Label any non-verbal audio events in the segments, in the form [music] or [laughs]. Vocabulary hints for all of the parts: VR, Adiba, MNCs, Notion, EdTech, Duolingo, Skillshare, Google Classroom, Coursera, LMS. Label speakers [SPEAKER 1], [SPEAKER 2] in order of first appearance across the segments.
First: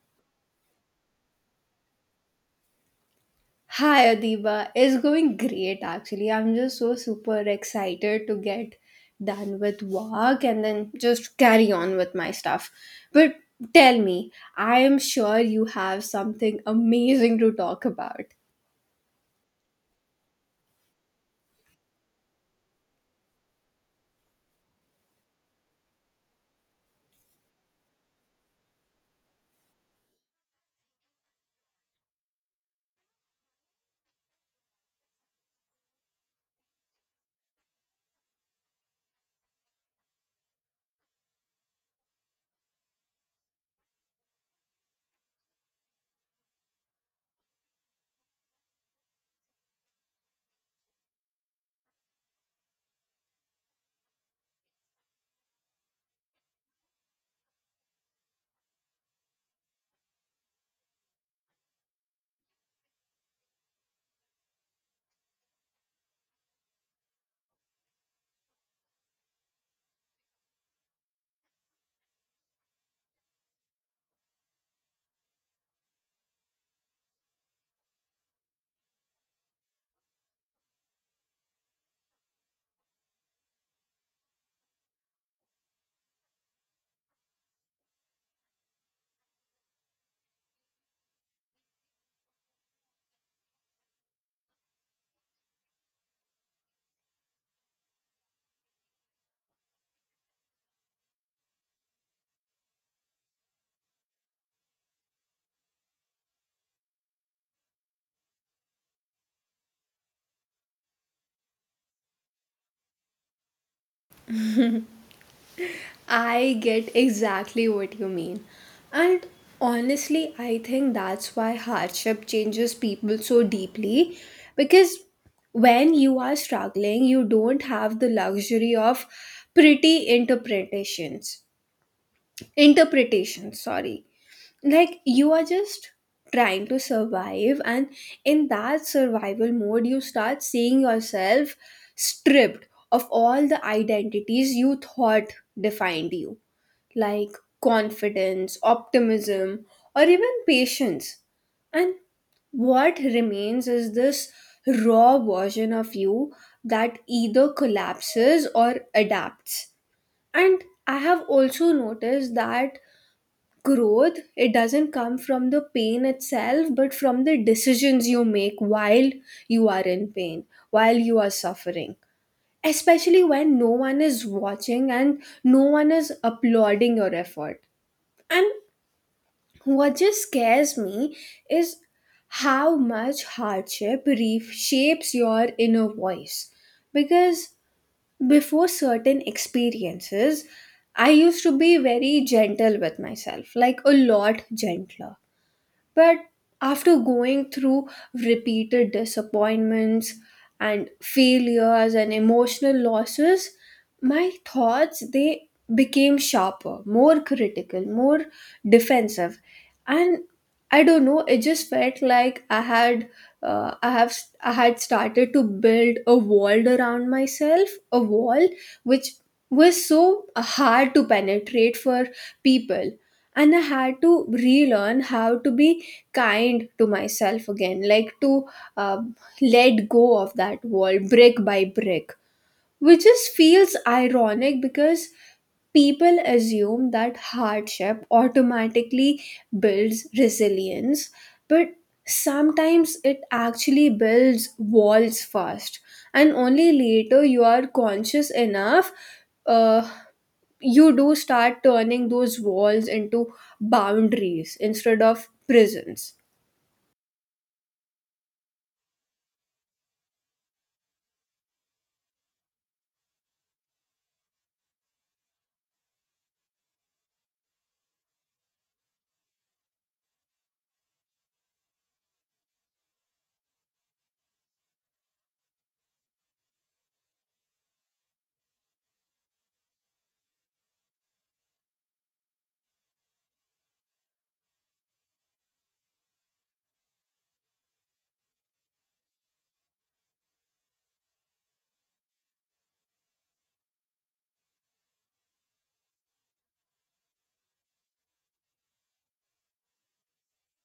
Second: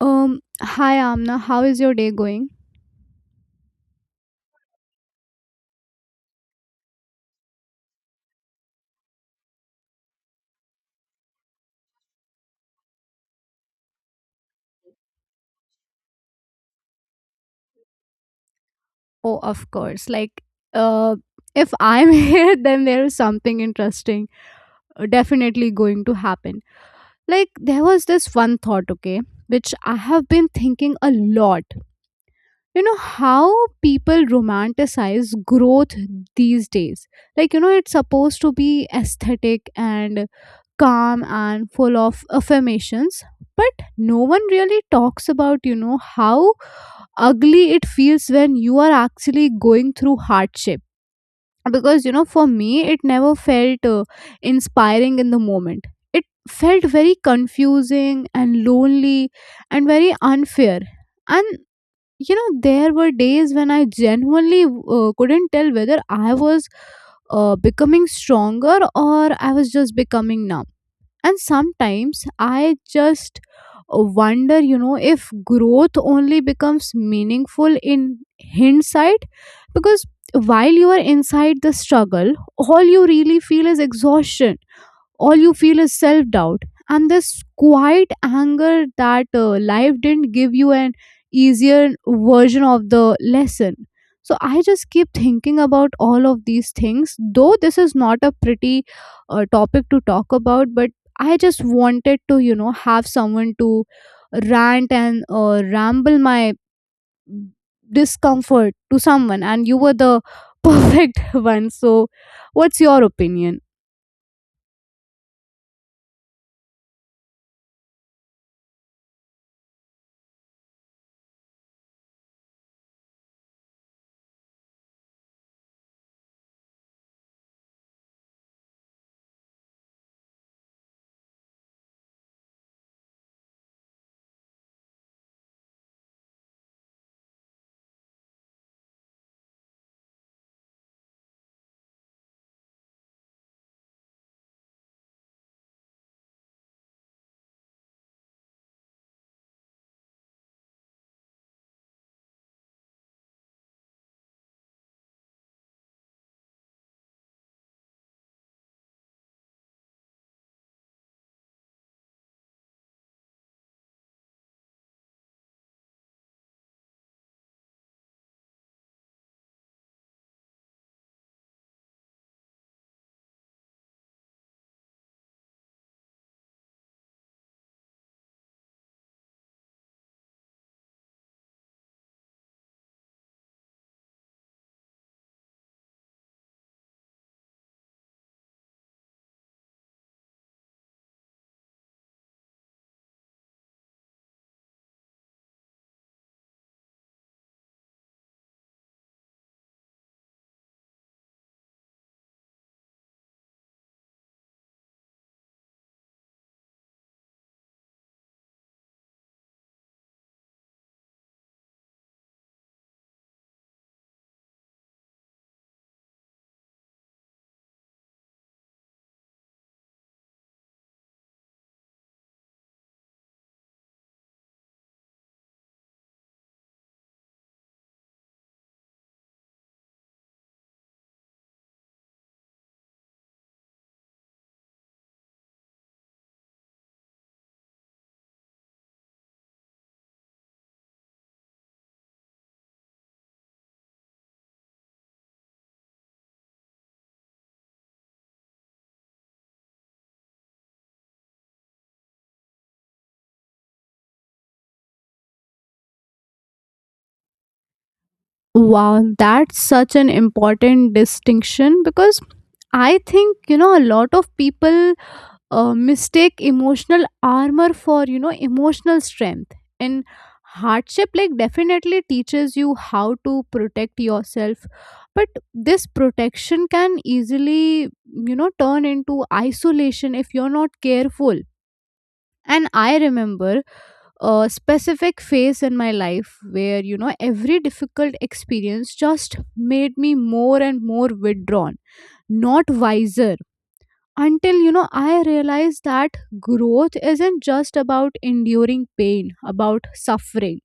[SPEAKER 1] Hi Amna, how is your day going?
[SPEAKER 2] Hi Adiba, it's going great actually. I'm just so super excited to get done with work and then just carry on with my stuff. But tell me, I am sure you have something amazing to talk about.
[SPEAKER 1] Oh, of course. Uh, if I'm [laughs] here, then there is something interesting definitely going to happen. Like, there was this one thought, okay, which I have been thinking a lot. You know, how people romanticize growth these days. Like, you know, it's supposed to be aesthetic and calm and full of affirmations, but no one really talks about, you know, how ugly it feels when you are actually going through hardship because you know for me it never felt inspiring in the moment. It felt very confusing and lonely and very unfair. And you know there were days when I genuinely couldn't tell whether I was becoming stronger or I was just becoming numb. And sometimes I just wonder, you know, if growth only becomes meaningful in hindsight, because while you are inside the struggle, all you really feel is exhaustion, all you feel is self doubt and this quiet anger that life didn't give you an easier version of the lesson. So I just keep thinking about all of these things, though this is not a pretty topic to talk about, but I just wanted to, you know, have someone to rant and ramble my discomfort to someone, and you were the [laughs] perfect one. So, what's your opinion?
[SPEAKER 2] I get exactly what you mean. And honestly, I think that's why hardship changes people so deeply because when you are struggling, you don't have the luxury of pretty interpretations. Interpretations, sorry. Like you are just trying to survive, and in that survival mode, you start seeing yourself stripped of all the identities you thought defined you like confidence, optimism, or even patience. And what remains is this raw version of you that either collapses or adapts. And I have also noticed that growth it doesn't come from the pain itself but from the decisions you make while you are in pain, while you are suffering, especially when no one is watching and no one is applauding your effort. And what just scares me is how much hardship reshapes your inner voice. Because before certain experiences, I used to be very gentle with myself, like a lot gentler. But after going through repeated disappointments and failures and emotional losses, my thoughts they became sharper, more critical, more defensive, and I don't know. It just felt like uh, I have, I had started to build a wall around myself, a wall which was so hard to penetrate for people, and I had to relearn how to be kind to myself again, like to uh, let go of that wall brick by brick, which just feels ironic because people assume that hardship automatically builds resilience, but sometimes it actually builds walls first, and only later you are conscious enough. Uh, you do start turning those walls into boundaries instead of prisons.
[SPEAKER 1] Wow, that's such an important distinction because I think you know a lot of people mistake emotional armor for you know emotional strength. And hardship like definitely teaches you how to protect yourself, but this protection can easily you know turn into isolation if you're not careful. And I remember a specific phase in my life where you know every difficult experience just made me more and more withdrawn, not wiser, until you know I realized that growth isn't just about enduring pain, about suffering.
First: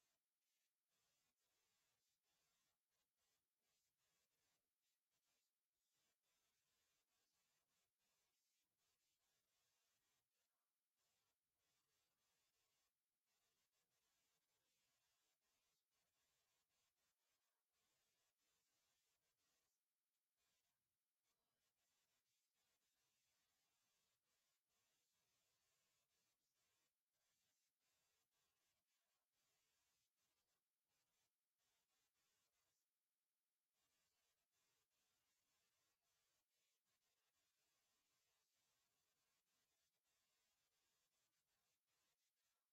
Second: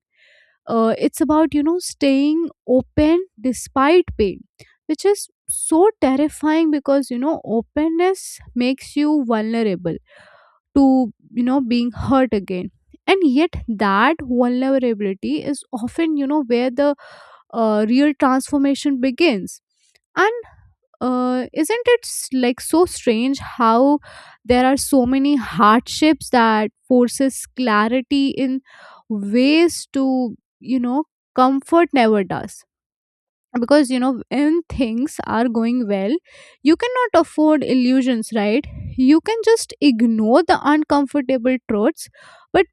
[SPEAKER 1] It's about you know staying open despite pain, which is so terrifying because you know openness makes you vulnerable to you know being hurt again. And yet that vulnerability is often you know where the real transformation begins. And isn't like so strange how there are so many hardships that forces clarity in ways to you know comfort never does? Because you know when things are going well, you cannot afford illusions, right? You can just ignore the uncomfortable truths. But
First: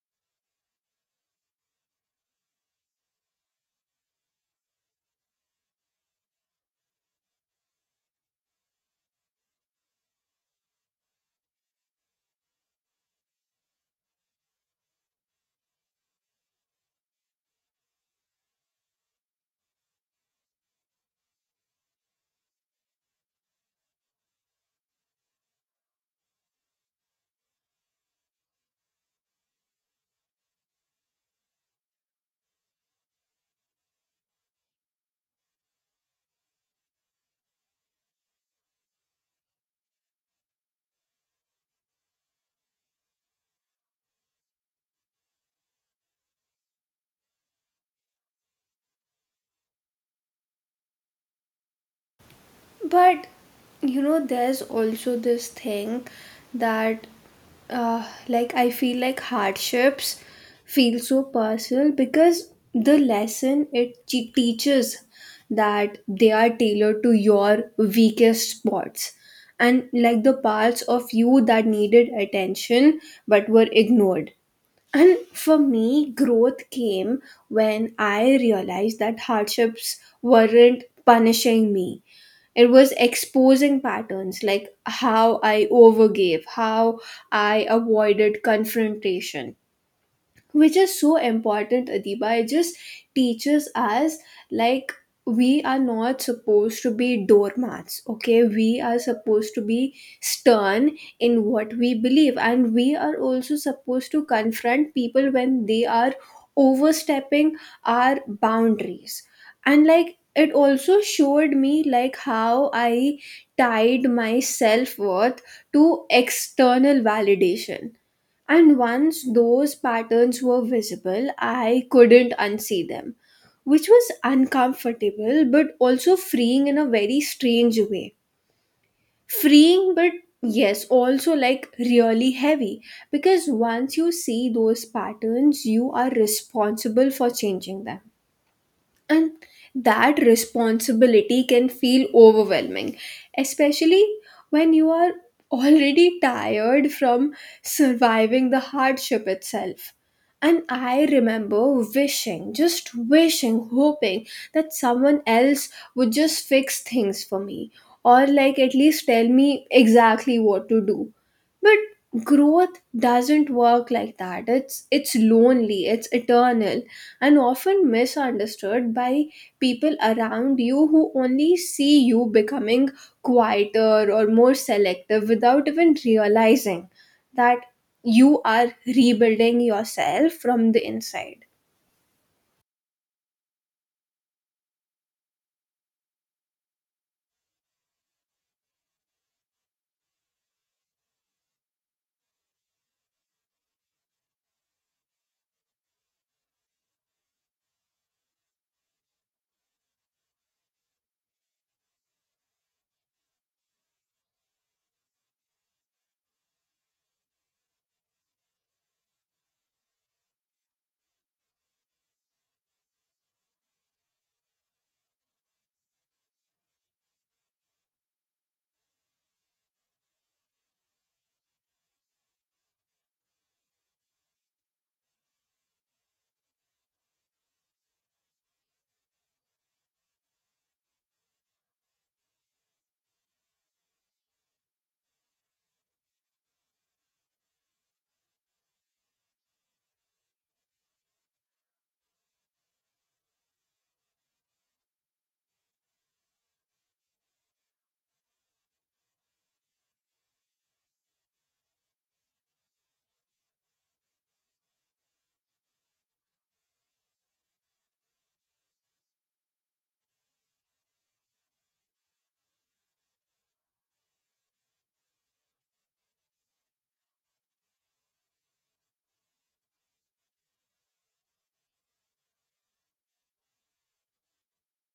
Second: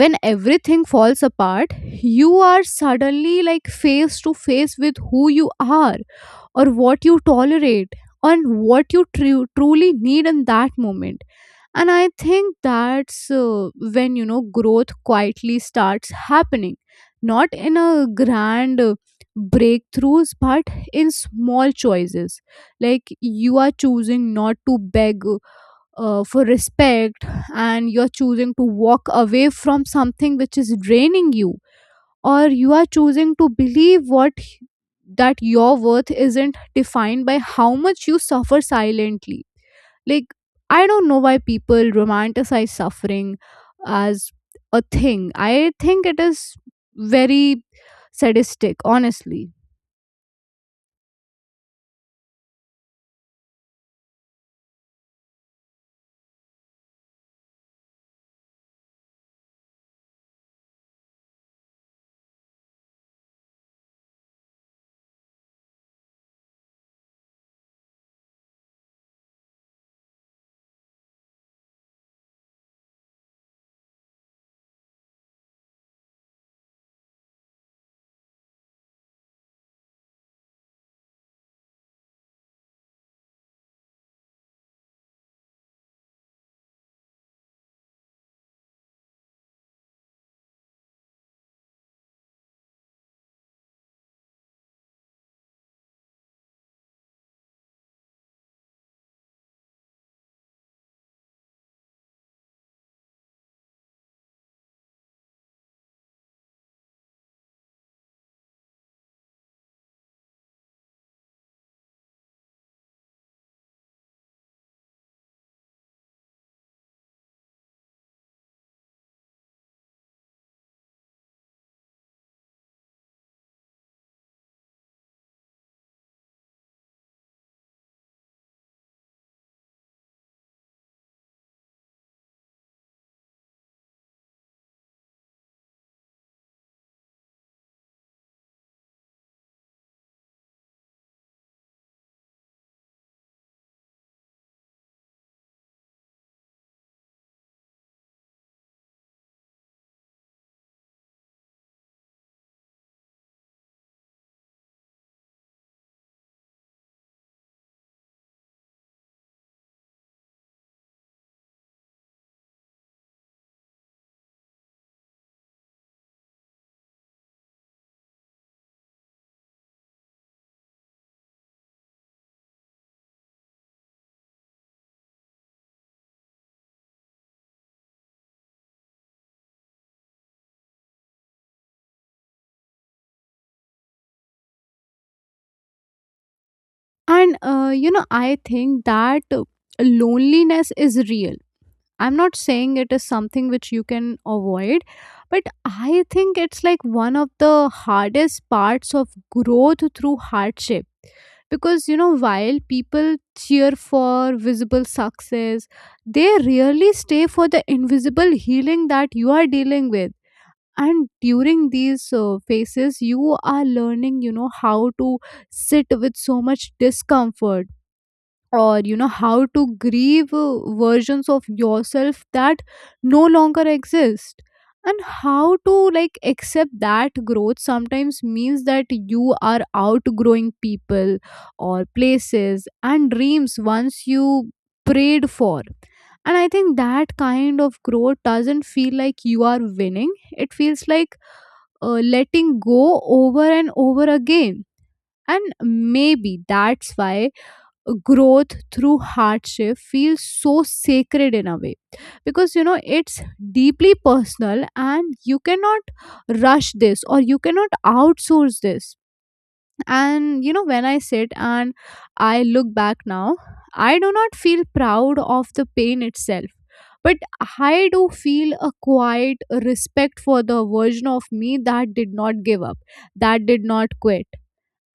[SPEAKER 1] when everything falls apart, you are suddenly like face to face with who you are or what you tolerate and what you truly need in that moment. And I think that's when you know growth quietly starts happening, not in a grand breakthroughs but in small choices. Like you are choosing not to beg for respect, and you're choosing to walk away from something which is draining you, or you are choosing to believe what, that your worth isn't defined by how much you suffer silently. Like, I don't know why people romanticize suffering as a thing. I think it is very sadistic, honestly.
[SPEAKER 2] But you know, there's also this thing that, like, I feel like hardships feel so personal because the lesson it teaches that they are tailored to your weakest spots and like the parts of you that needed attention but were ignored. And for me, growth came when I realized that hardships weren't punishing me, it was exposing patterns like how I overgave, how I avoided confrontation, which is so important, Adiba. It just teaches us like we are not supposed to be doormats, okay, we are supposed to be stern in what we believe, and we are also supposed to confront people when they are overstepping our boundaries. And like it also showed me like how I tied my self-worth to external validation, and once those patterns were visible, I couldn't unsee them, which was uncomfortable but also freeing in a very strange way. Freeing, but yes, also like really heavy because once you see those patterns, you are responsible for changing them and that responsibility can feel overwhelming, especially when you are already tired from surviving the hardship itself. And I remember wishing, just wishing, hoping that someone else would just fix things for me or, like, at least tell me exactly what to do. But growth doesn't work like that. It's lonely, it's eternal and often misunderstood by people around you who only see you becoming quieter or more selective without even realizing that you are rebuilding yourself from the inside.
[SPEAKER 1] And, you know, I think that loneliness is real. I'm not saying it is something which you can avoid, but I think it's like one of the hardest parts of growth through hardship. Because, you know, while people cheer for visible success, they really stay for the invisible healing that you are dealing with. And during these phases, you are learning, you know, how to sit with so much discomfort, or you know how to grieve versions of yourself that no longer exist, and how to like accept that growth sometimes means that you are outgrowing people or places and dreams once you prayed for. And I think that kind of growth doesn't feel like you are winning, it feels like letting go over and over again. And maybe that's why growth through hardship feels so sacred in a way, because you know it's deeply personal and you cannot rush this or you cannot outsource this. And you know when I sit and I look back now, I do not feel proud of the pain itself, but I do feel a quiet respect for the version of me that did not give up, that did not quit,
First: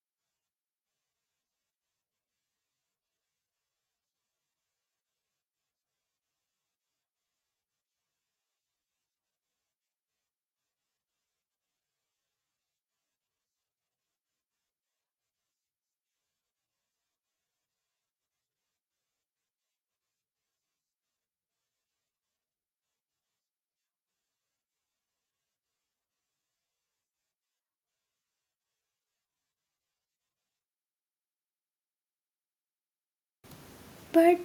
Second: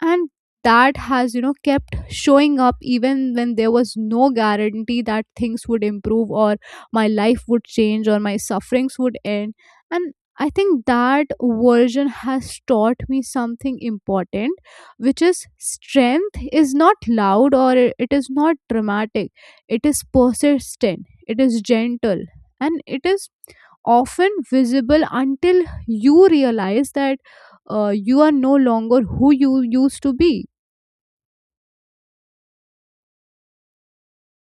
[SPEAKER 1] and that has you know kept showing up even when there was no guarantee that things would improve or my life would change or my sufferings would end. And I think that version has taught me something important, which is strength is not loud it is not dramatic, it is persistent, it is gentle, and it is often visible until you realize that you are no longer who you used to be.
[SPEAKER 2] But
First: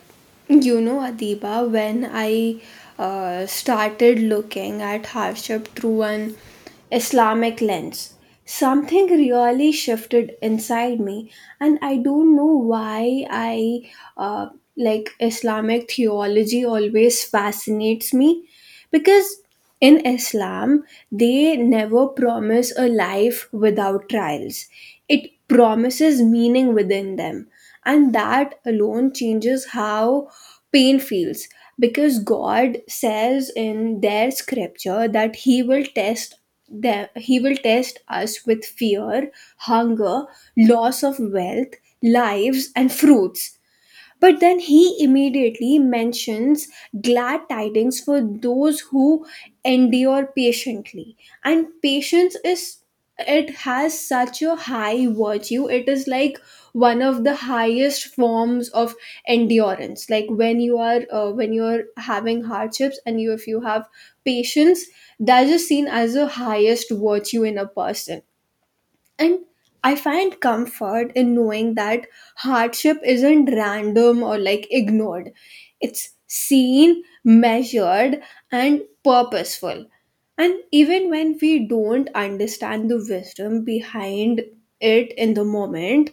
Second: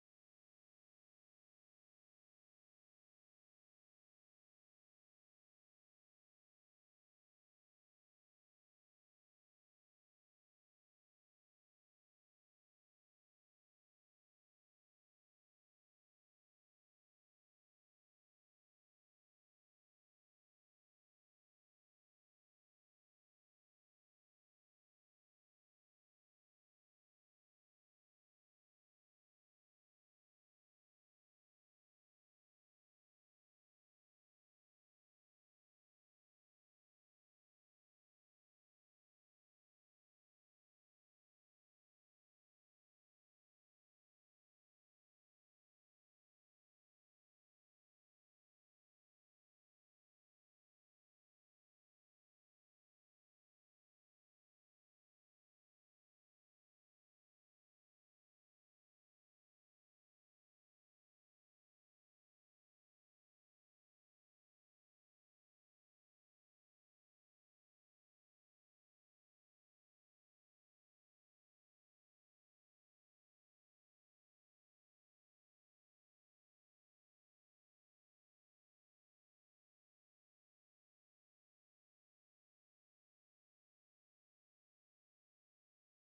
[SPEAKER 2] you know, Adiba, when I started looking at hardship through an Islamic lens, something really shifted inside me, and I don't know why I uh, like Islamic theology always fascinates me because in Islam, they never promise a life without trials. It promises meaning within them. And that alone changes how pain feels. Because God says in their scripture that He will test them, He will test us with fear, hunger, loss of wealth, lives, and fruits, but then He immediately mentions glad tidings for those who endure patiently. And patience is, it has such a high virtue. It is like one of the highest forms of endurance. Like when you are, when you're having hardships and you, if you have patience, that is seen as the highest virtue in a person. And I find comfort in knowing that hardship isn't random or like ignored. It's seen, measured, and purposeful. And even when we don't understand the wisdom behind it in the moment,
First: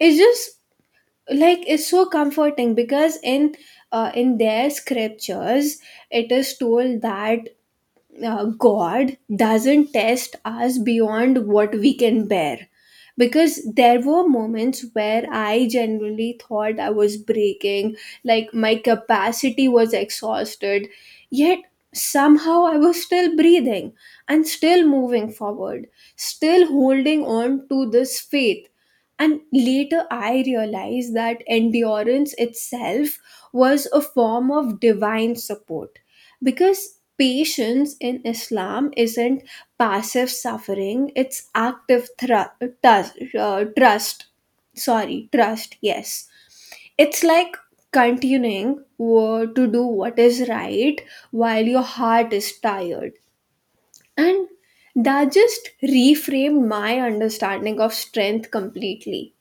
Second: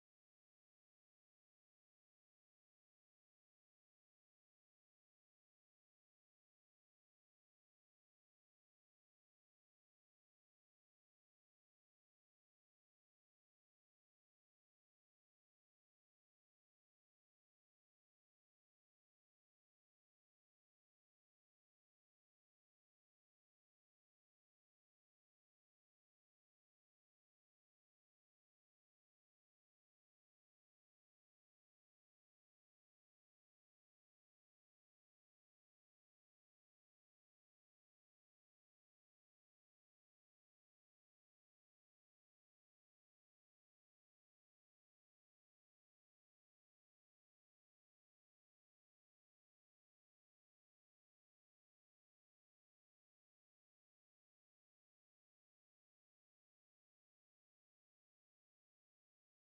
[SPEAKER 2] it's just like it's so comforting because in their scriptures it is told that God doesn't test us beyond what we can bear. Because there were moments where I genuinely thought I was breaking, like my capacity was exhausted, yet somehow I was still breathing and still moving forward, still holding on to this faith. And later I realized that endurance itself was a form of divine support because patience in Islam isn't passive suffering, it's active trust. Sorry, trust, yes. It's like continuing to do what is right while your heart is tired. And that just reframed my understanding of strength completely.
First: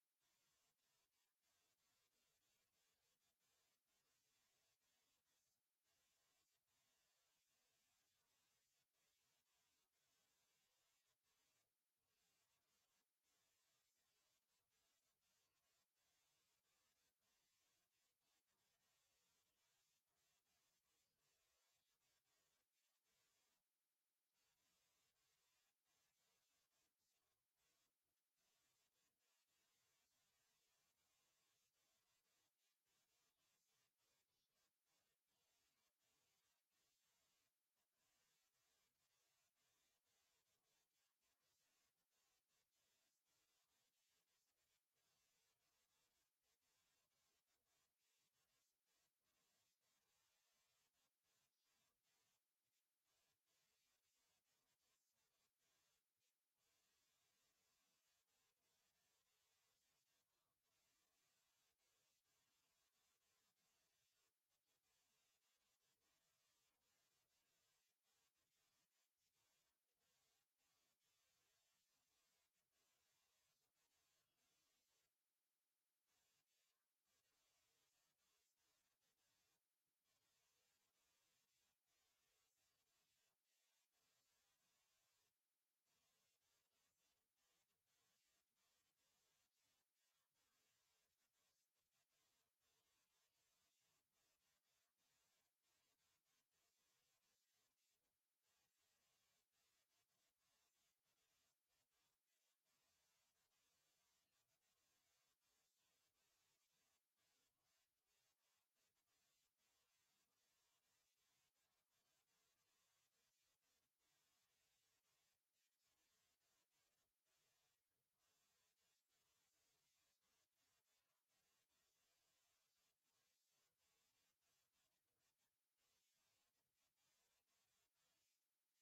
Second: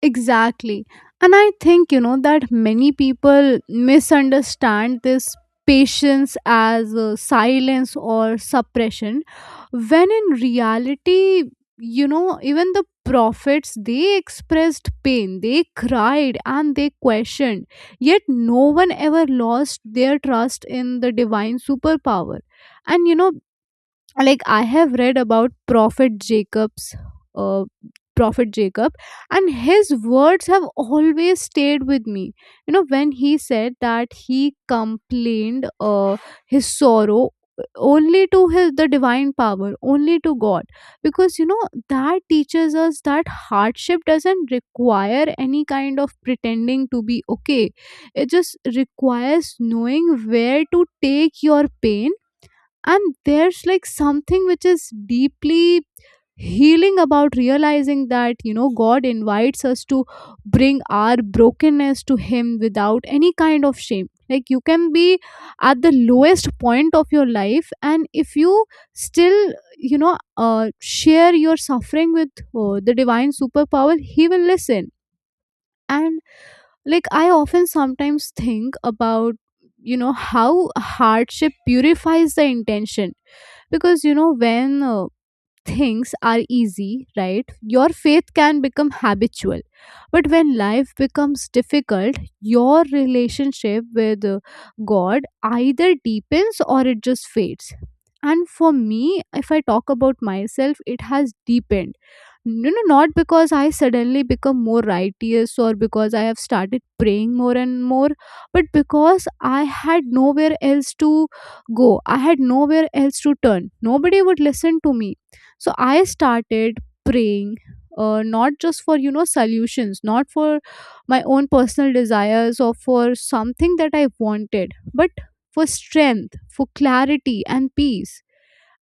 [SPEAKER 1] Exactly. And I think, you know, that many people misunderstand this patience as silence or suppression, when in reality, you know, even the prophets, they expressed pain, they cried and they questioned, yet no one ever lost their trust in the divine superpower. And, you know, like I have read about prophet jacob's uh, prophet Jacob, and his words have always stayed with me. You know when he said that he complained his sorrow only to his the divine power, only to God, because you know that teaches us that hardship doesn't require any kind of pretending to be okay, it just requires knowing where to take your pain. And there's like something which is deeply healing about realizing that you know God invites us to bring our brokenness to him without any kind of shame. Like you can be at the lowest point of your life and if you still you know share your suffering with the divine superpower, he will listen. And like I often sometimes think about you know how hardship purifies the intention. Because you know when things are easy, right, your faith can become habitual, but when life becomes difficult your relationship with God either deepens or it just fades. And for me, if I talk about myself, it has deepened. You know, not because I suddenly become more righteous or because I have started praying more and more, but because I had nowhere else to go, I had nowhere else to turn, nobody would listen to me. So I started praying not just for you know solutions, not for my own personal desires or for something that I wanted, but for strength, for clarity and peace.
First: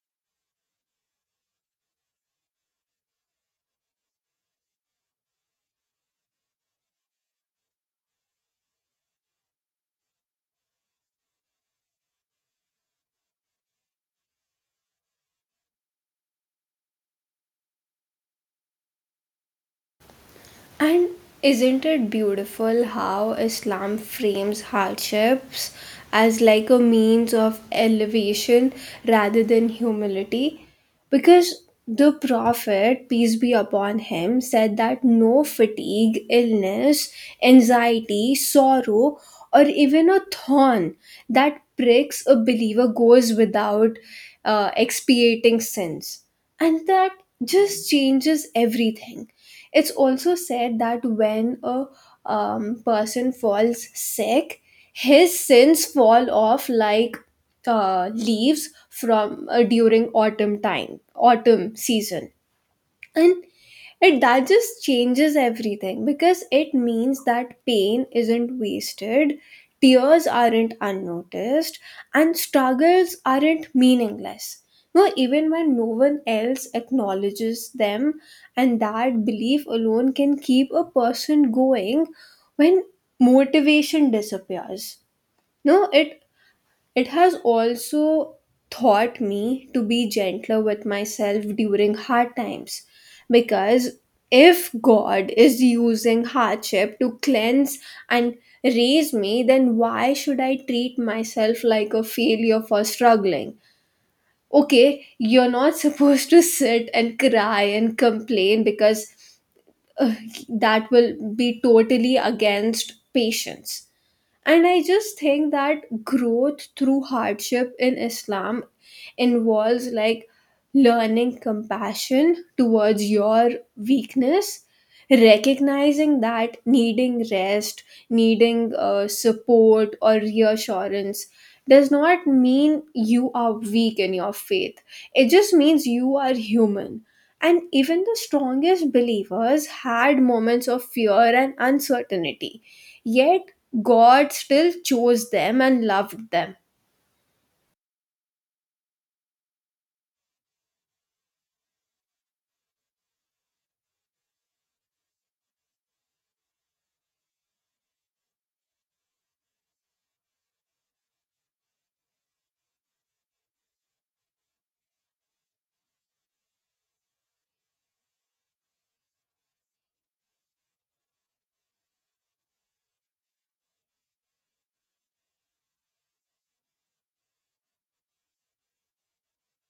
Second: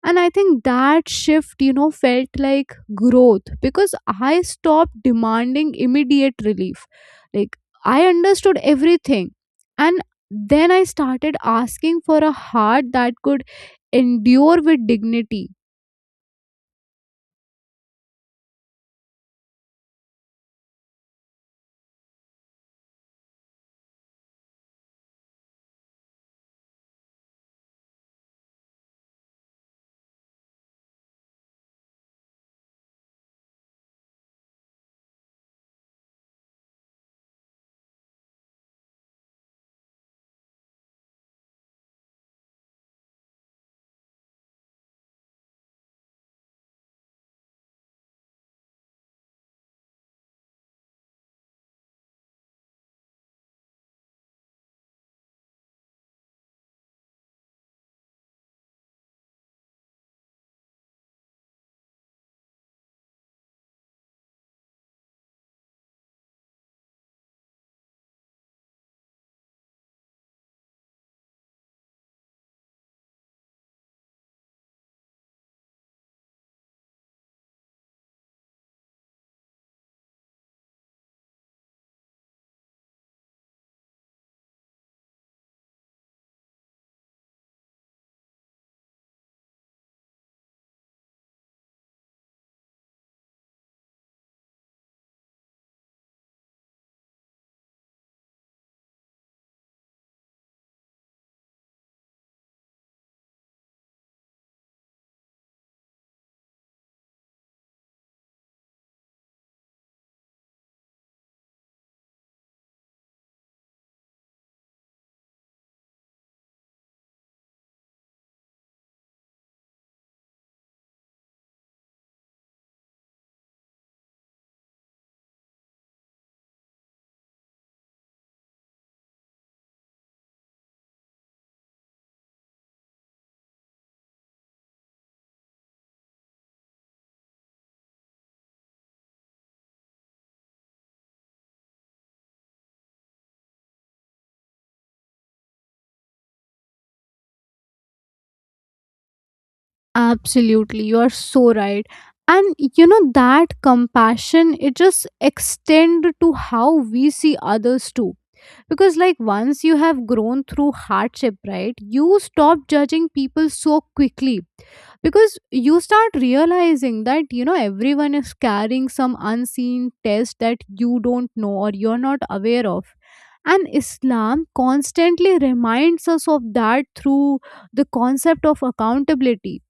[SPEAKER 1] And I think that shift you know felt like growth because I stopped demanding immediate relief. Like I understood everything, and then I started asking for a heart that could endure with dignity.
[SPEAKER 2] And isn't it beautiful how Islam frames hardships as like a means of elevation rather than humility? Because the Prophet, peace be upon him, said that no fatigue, illness, anxiety, sorrow, or even a thorn that pricks a believer goes without expiating sins. And that just changes everything. It's also said that when a person falls sick, his sins fall off like leaves from, during autumn time, autumn season. And it that just changes everything because it means that pain isn't wasted, tears aren't unnoticed, and struggles aren't meaningless. No, even when no one else acknowledges them, and that belief alone can keep a person going when motivation disappears. No, it has also taught me to be gentler with myself during hard times because if God is using hardship to cleanse and raise me, then why should I treat myself like a failure for struggling? Okay, you're not [laughs] supposed to sit and cry and complain because uh, that will be totally against patience. And I just think that growth through hardship in Islam involves like learning compassion towards your weakness, recognizing that needing rest, needing support or reassurance does not mean you are weak in your faith. It just means you are human. And even the strongest believers had moments of fear and uncertainty. Yet God still chose them and loved them.
[SPEAKER 1] Absolutely, you are so right. And you know that compassion it just extend to how we see others too, because like once you have grown through hardship, right, you stop judging people so quickly, because you start realizing that you know everyone is carrying some unseen test that you don't know or you're not aware of. And Islam constantly reminds us of that through the concept of accountability.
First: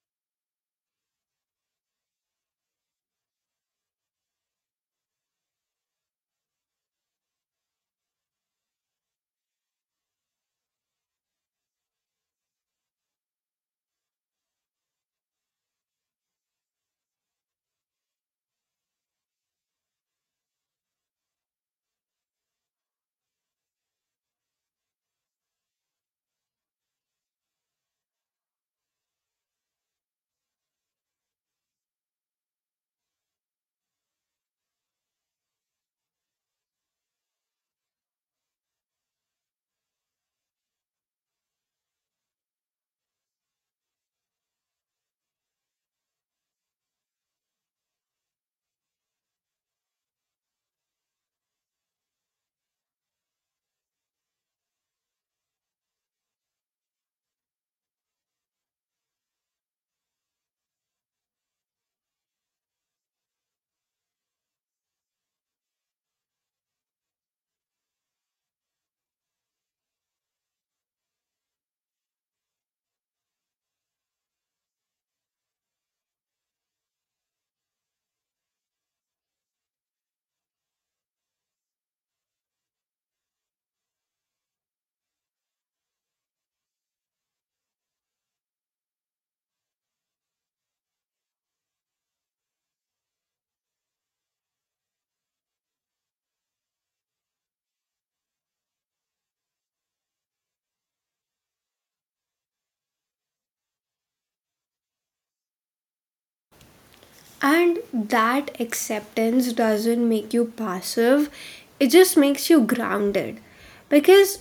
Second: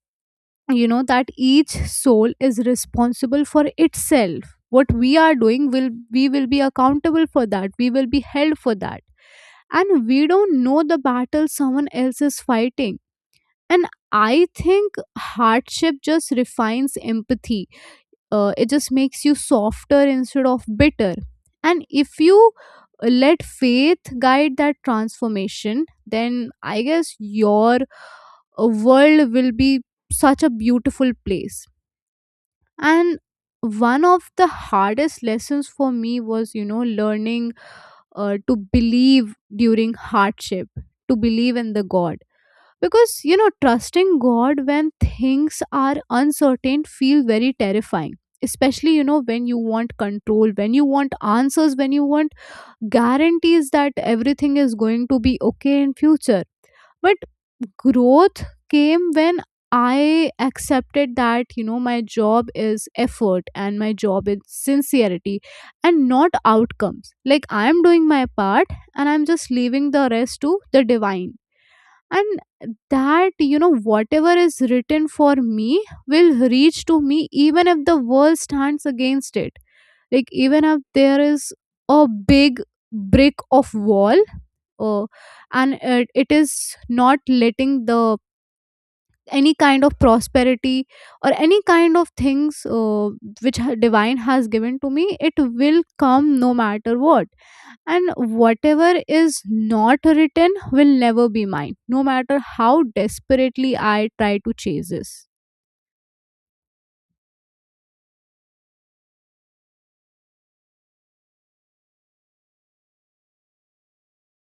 [SPEAKER 1] You know that each soul is responsible for itself, what we are doing will, we will be accountable for that, we will be held for that. And we don't know the battle someone else is fighting. And I think hardship just refines empathy. It just makes you softer instead of bitter. And if you let faith guide that transformation, then I guess your world will be such a beautiful place. And one of the hardest lessons for me was you know learning to believe during hardship, to believe in the God. Because you know trusting God when things are uncertain feel very terrifying, especially you know when you want control, when you want answers, when you want guarantees that everything is going to be okay in future. But growth came when I accepted that, you know, my job is effort and my job is sincerity and not outcomes. Like, I'm doing my part and I'm just leaving the rest to the divine. And that, you know, whatever is written for me will reach to me even if the world stands against it. Like, even if there is a big brick of wall uh, and it is not letting the any kind of prosperity or any kind of things which divine has given to me, it will come no matter what. And whatever is not written will never be mine, no matter how desperately I try to chase this.
[SPEAKER 2] And that acceptance doesn't make you passive, it just makes you grounded. Because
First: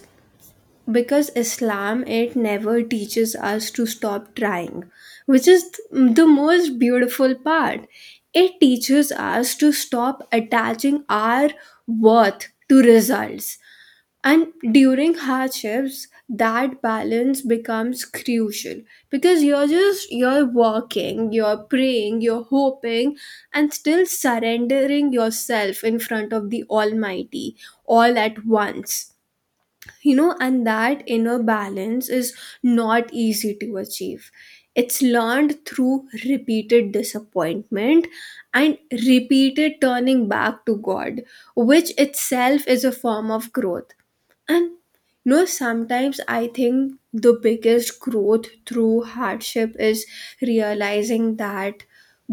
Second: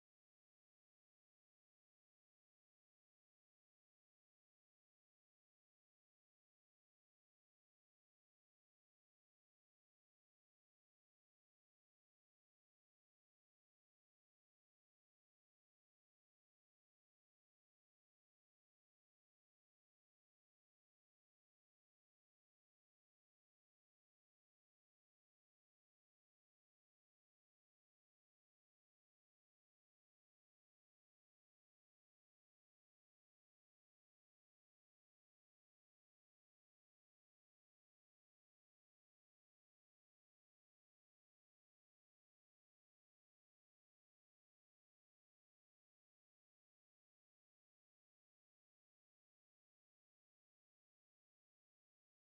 [SPEAKER 2] because Islam it never teaches us to stop trying, which is the most beautiful part. It teaches us to stop attaching our worth to results. And during hardships, that balance becomes crucial because you're just you're working, you're praying, you're hoping, and still surrendering yourself in front of the Almighty all at once. You know, and that inner balance is not easy to achieve, it's learned through repeated disappointment and repeated turning back to God, which itself is a form of growth. And you know sometimes I think the biggest growth through hardship is realizing that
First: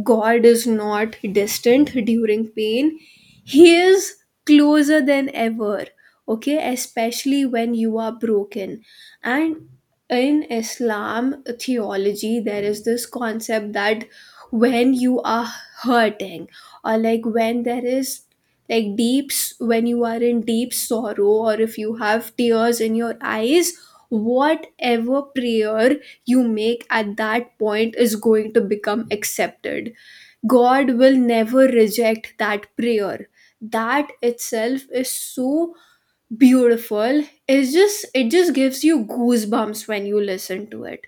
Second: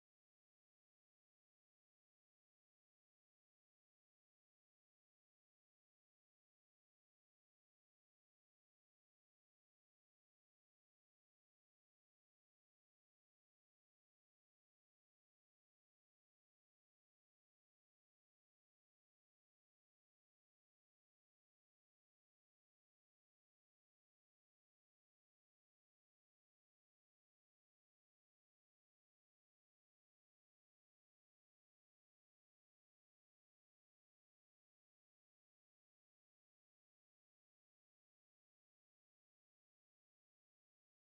[SPEAKER 2] God is not distant during pain, He is closer than ever, okay, especially when you are broken. And in Islam theology there is this concept that when you are hurting, or like when there is like deeps when you are in deep sorrow, or if you have tears in your eyes, whatever prayer you make at that point is going to become accepted. God will never reject that prayer. That itself is so beautiful. It's just it just gives you goosebumps when you listen to it,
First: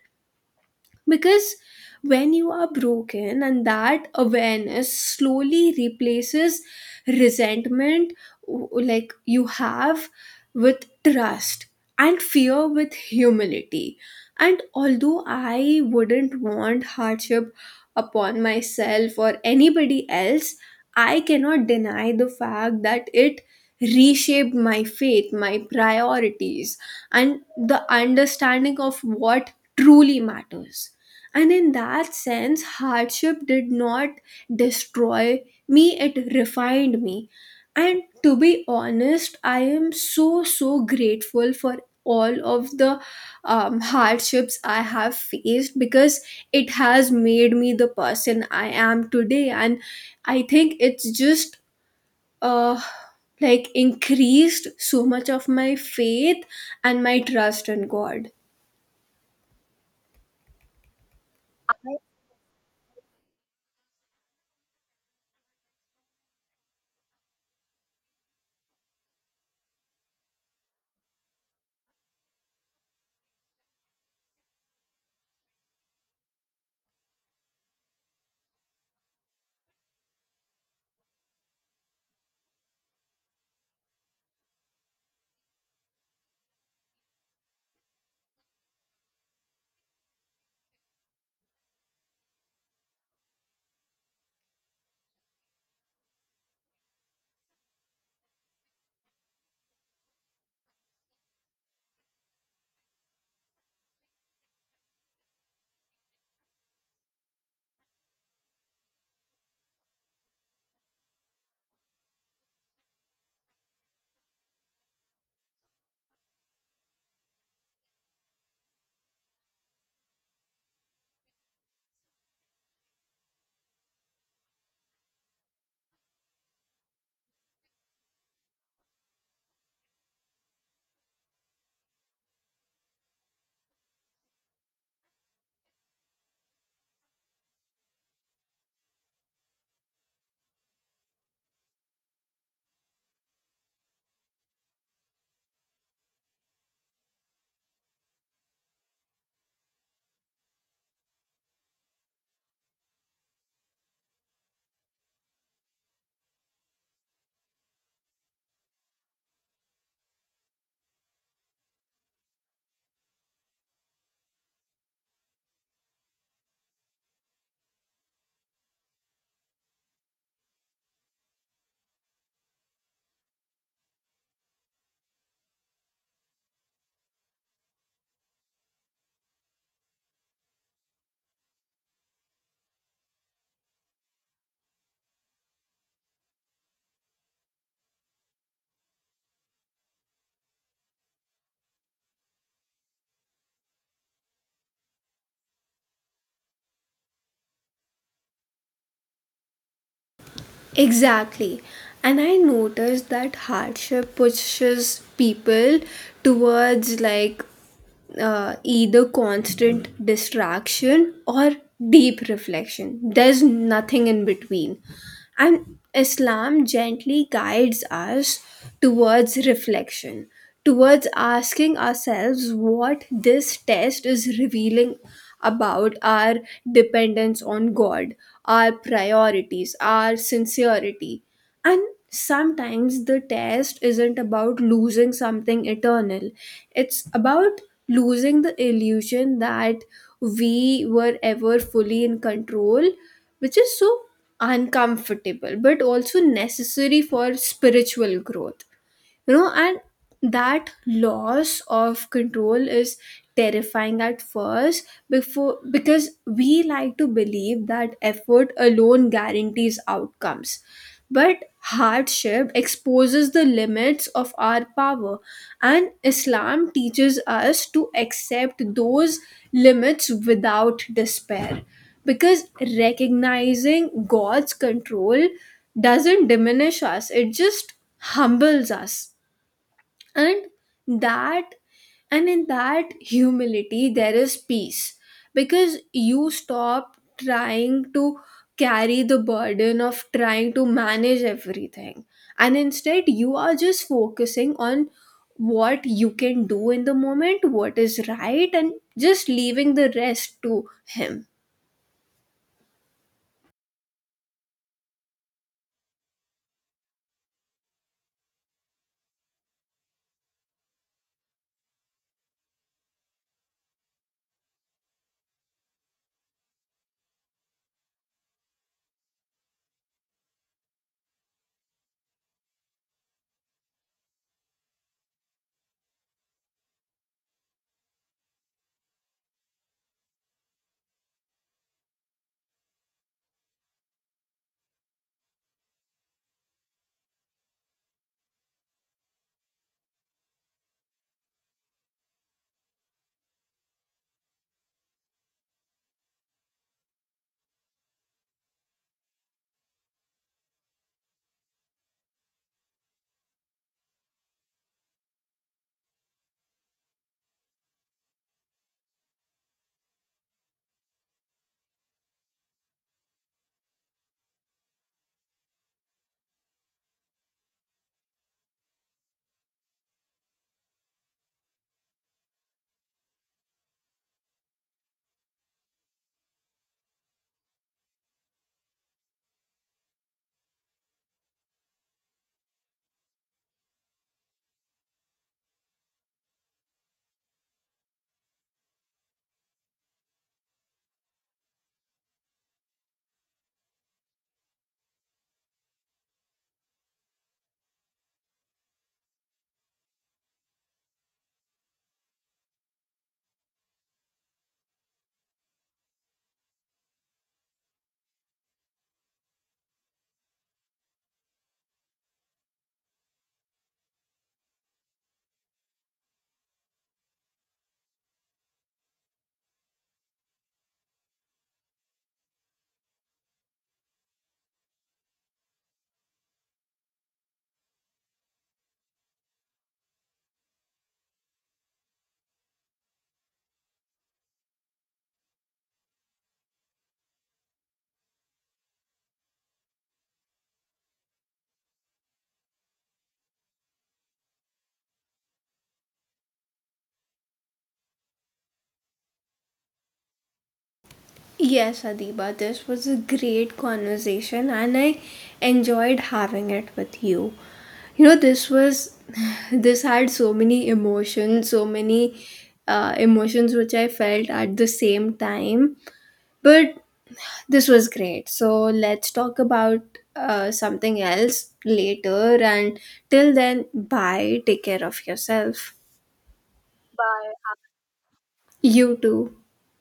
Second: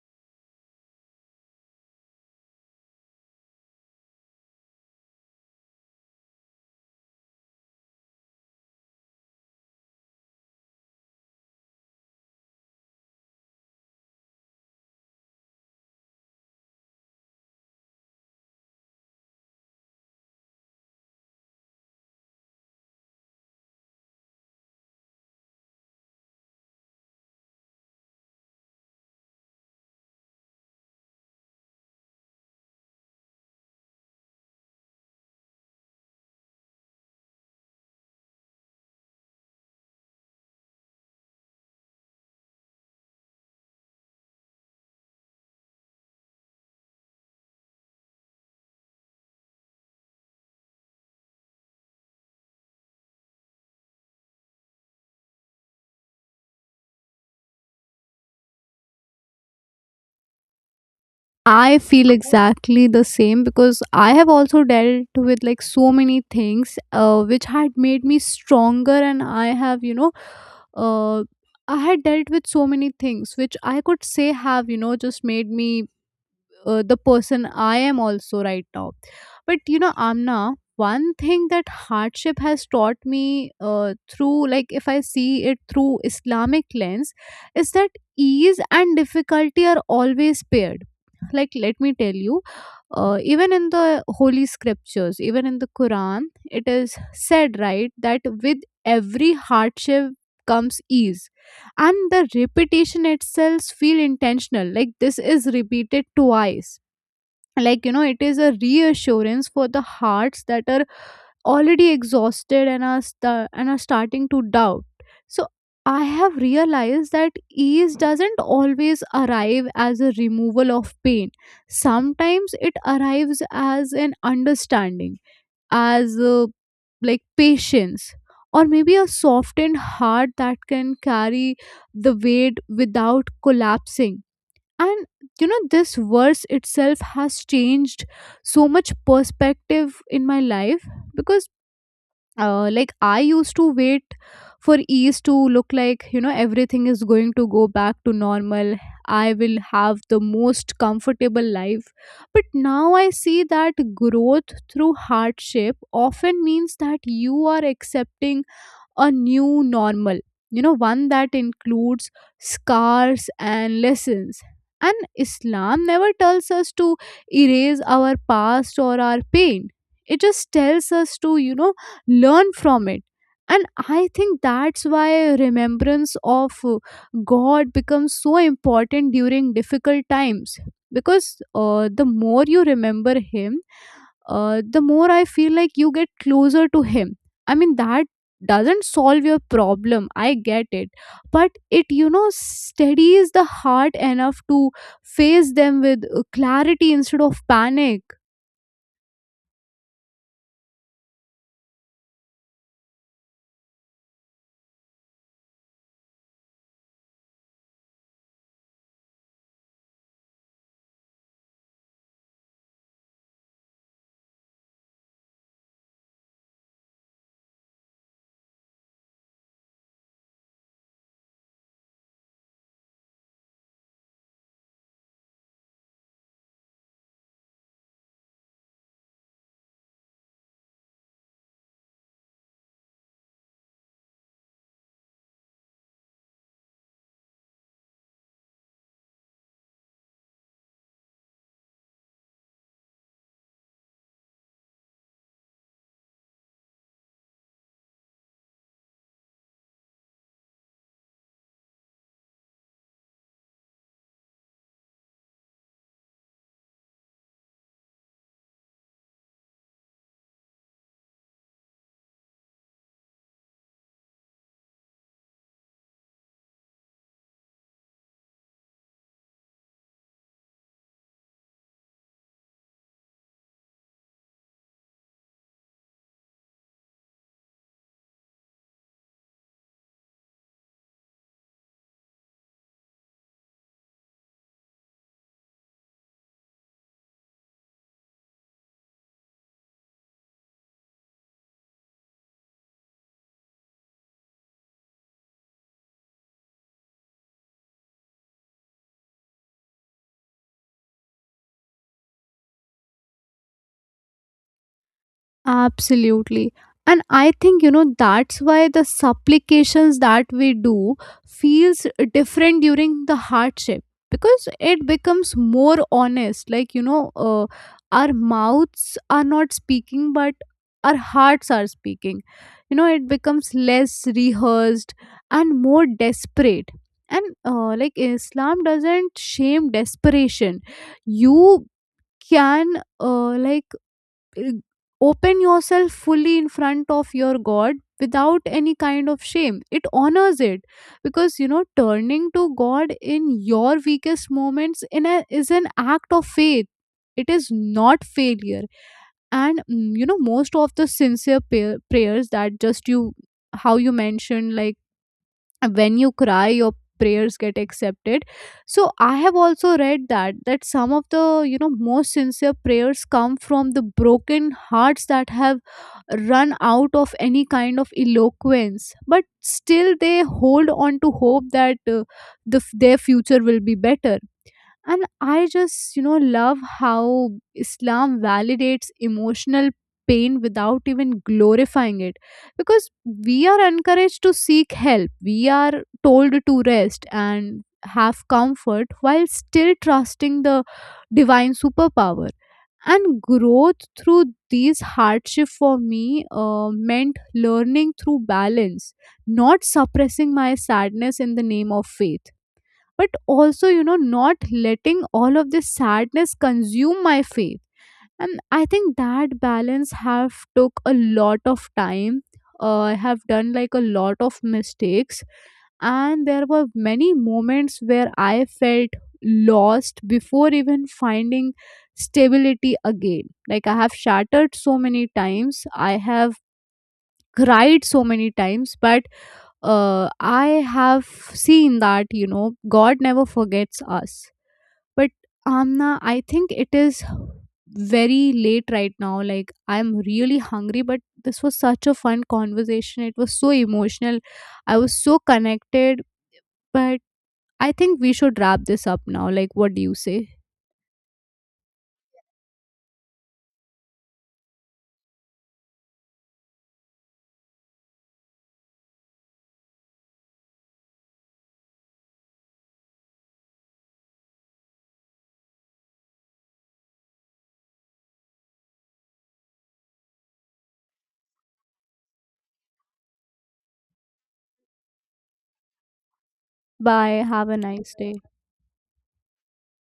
[SPEAKER 2] because when you are broken and that awareness slowly replaces resentment, like you have, with trust, and fear with humility. And although I wouldn't want hardship upon myself or anybody else, I cannot deny the fact that it reshaped my faith, my priorities, and the understanding of what truly matters. And in that sense, hardship did not destroy me, it refined me. And to be honest, I am so, so grateful for all of the hardships I have faced because it has made me the person I am today. And I think it's just. Uh, like, increased so much of my faith and my trust in God.
[SPEAKER 1] I feel exactly the same because I have also dealt with like so many things which had made me stronger, and I have, you know, uh, I had dealt with so many things which I could say have, you know, just made me the person I am also right now. But you know, Amna, one thing that hardship has taught me through, like, if I see it through Islamic lens, is that ease and difficulty are always paired. Like, let me tell you, even in the holy scriptures, even in the Quran, it is said, right, that with every hardship comes ease, and the repetition itself feel intentional. Like, this is repeated twice, like, you know, it is a reassurance for the hearts that are already exhausted and are starting to doubt. So I have realized that ease doesn't always arrive as a removal of pain. Sometimes it arrives as an understanding, as a, like, patience, or maybe a softened heart that can carry the weight without collapsing. And you know, this verse itself has changed so much perspective in my life, because like, I used to wait for ease to look like, you know, everything is going to go back to normal, I will have the most comfortable life. But now I see that growth through hardship often means that you are accepting a new normal, you know, one that includes scars and lessons. And Islam never tells us to erase our past or our pain, it just tells us to, you know, learn from it. And I think that's why remembrance of God becomes so important during difficult times, because the more you remember him, the more I feel like you get closer to him. I mean, that doesn't solve your problem, I get it, but it, you know, steadies the heart enough to face them with clarity instead of panic.
[SPEAKER 2] Exactly. And I noticed that hardship pushes people towards like either constant distraction or deep reflection. There's nothing in between. And Islam gently guides us towards reflection, towards asking ourselves what this test is revealing about our dependence on God, our priorities, our sincerity. And sometimes the test isn't about losing something eternal, it's about losing the illusion that we were ever fully in control, which is so uncomfortable but also necessary for spiritual growth. You know, and that loss of control is terrifying at first before, because we like to believe that effort alone guarantees outcomes, but hardship exposes the limits of our power, and Islam teaches us to accept those limits without despair. Because recognizing God's control doesn't diminish us, it just humbles us. And that and in that humility there is peace, because you stop trying to carry the burden of trying to manage everything, and instead you are just focusing on what you can do in the moment, what is right, and just leaving the rest to Him.
[SPEAKER 1] Absolutely. And I think, you know, that's why the supplications that we do feels different during the hardship, because it becomes more honest. Like, you know, our mouths are not speaking, but our hearts are speaking. You know, it becomes less rehearsed and more desperate. And like, Islam doesn't shame desperation. You can uh, like uh, open yourself fully in front of your God without any kind of shame. It honors it, because you know, turning to God in your weakest moments in is an act of faith, it is not failure. And you know, most of the sincere prayers that just you, how you mentioned, like, when you cry your prayers get accepted. So I have also read that, that some of the, you know, most sincere prayers come from the broken hearts that have run out of any kind of eloquence, but still they hold on to hope that their future will be better. And I just, you know, love how Islam validates emotional pain without even glorifying it, because we are encouraged to seek help, we are told to rest and have comfort while still trusting the divine superpower. And growth through these hardship for me meant learning through balance, not suppressing my sadness in the name of faith, but also, you know, not letting all of this sadness consume my faith. And I think that balance have took a lot of time. I have done like a lot of mistakes, and there were many moments where I felt lost before even finding stability again. Like, I have shattered so many times, I have cried so many times, but I have seen that, you know, God never forgets us. But Amna, I think it is very late right now, like I'm really hungry, but this was such a fun conversation, it was so emotional, I was so connected, but I think we should wrap this up now. Like, what do you say?
[SPEAKER 2] Yes, Adiba, this was a great conversation and I enjoyed having it with you. You know, this was, [laughs] [sighs] this had so many emotions which I felt at the same time. But this was great. So let's talk about something else later. And till then, bye. Take care of yourself.
[SPEAKER 1] Bye, have a nice day.
[SPEAKER 2] You too.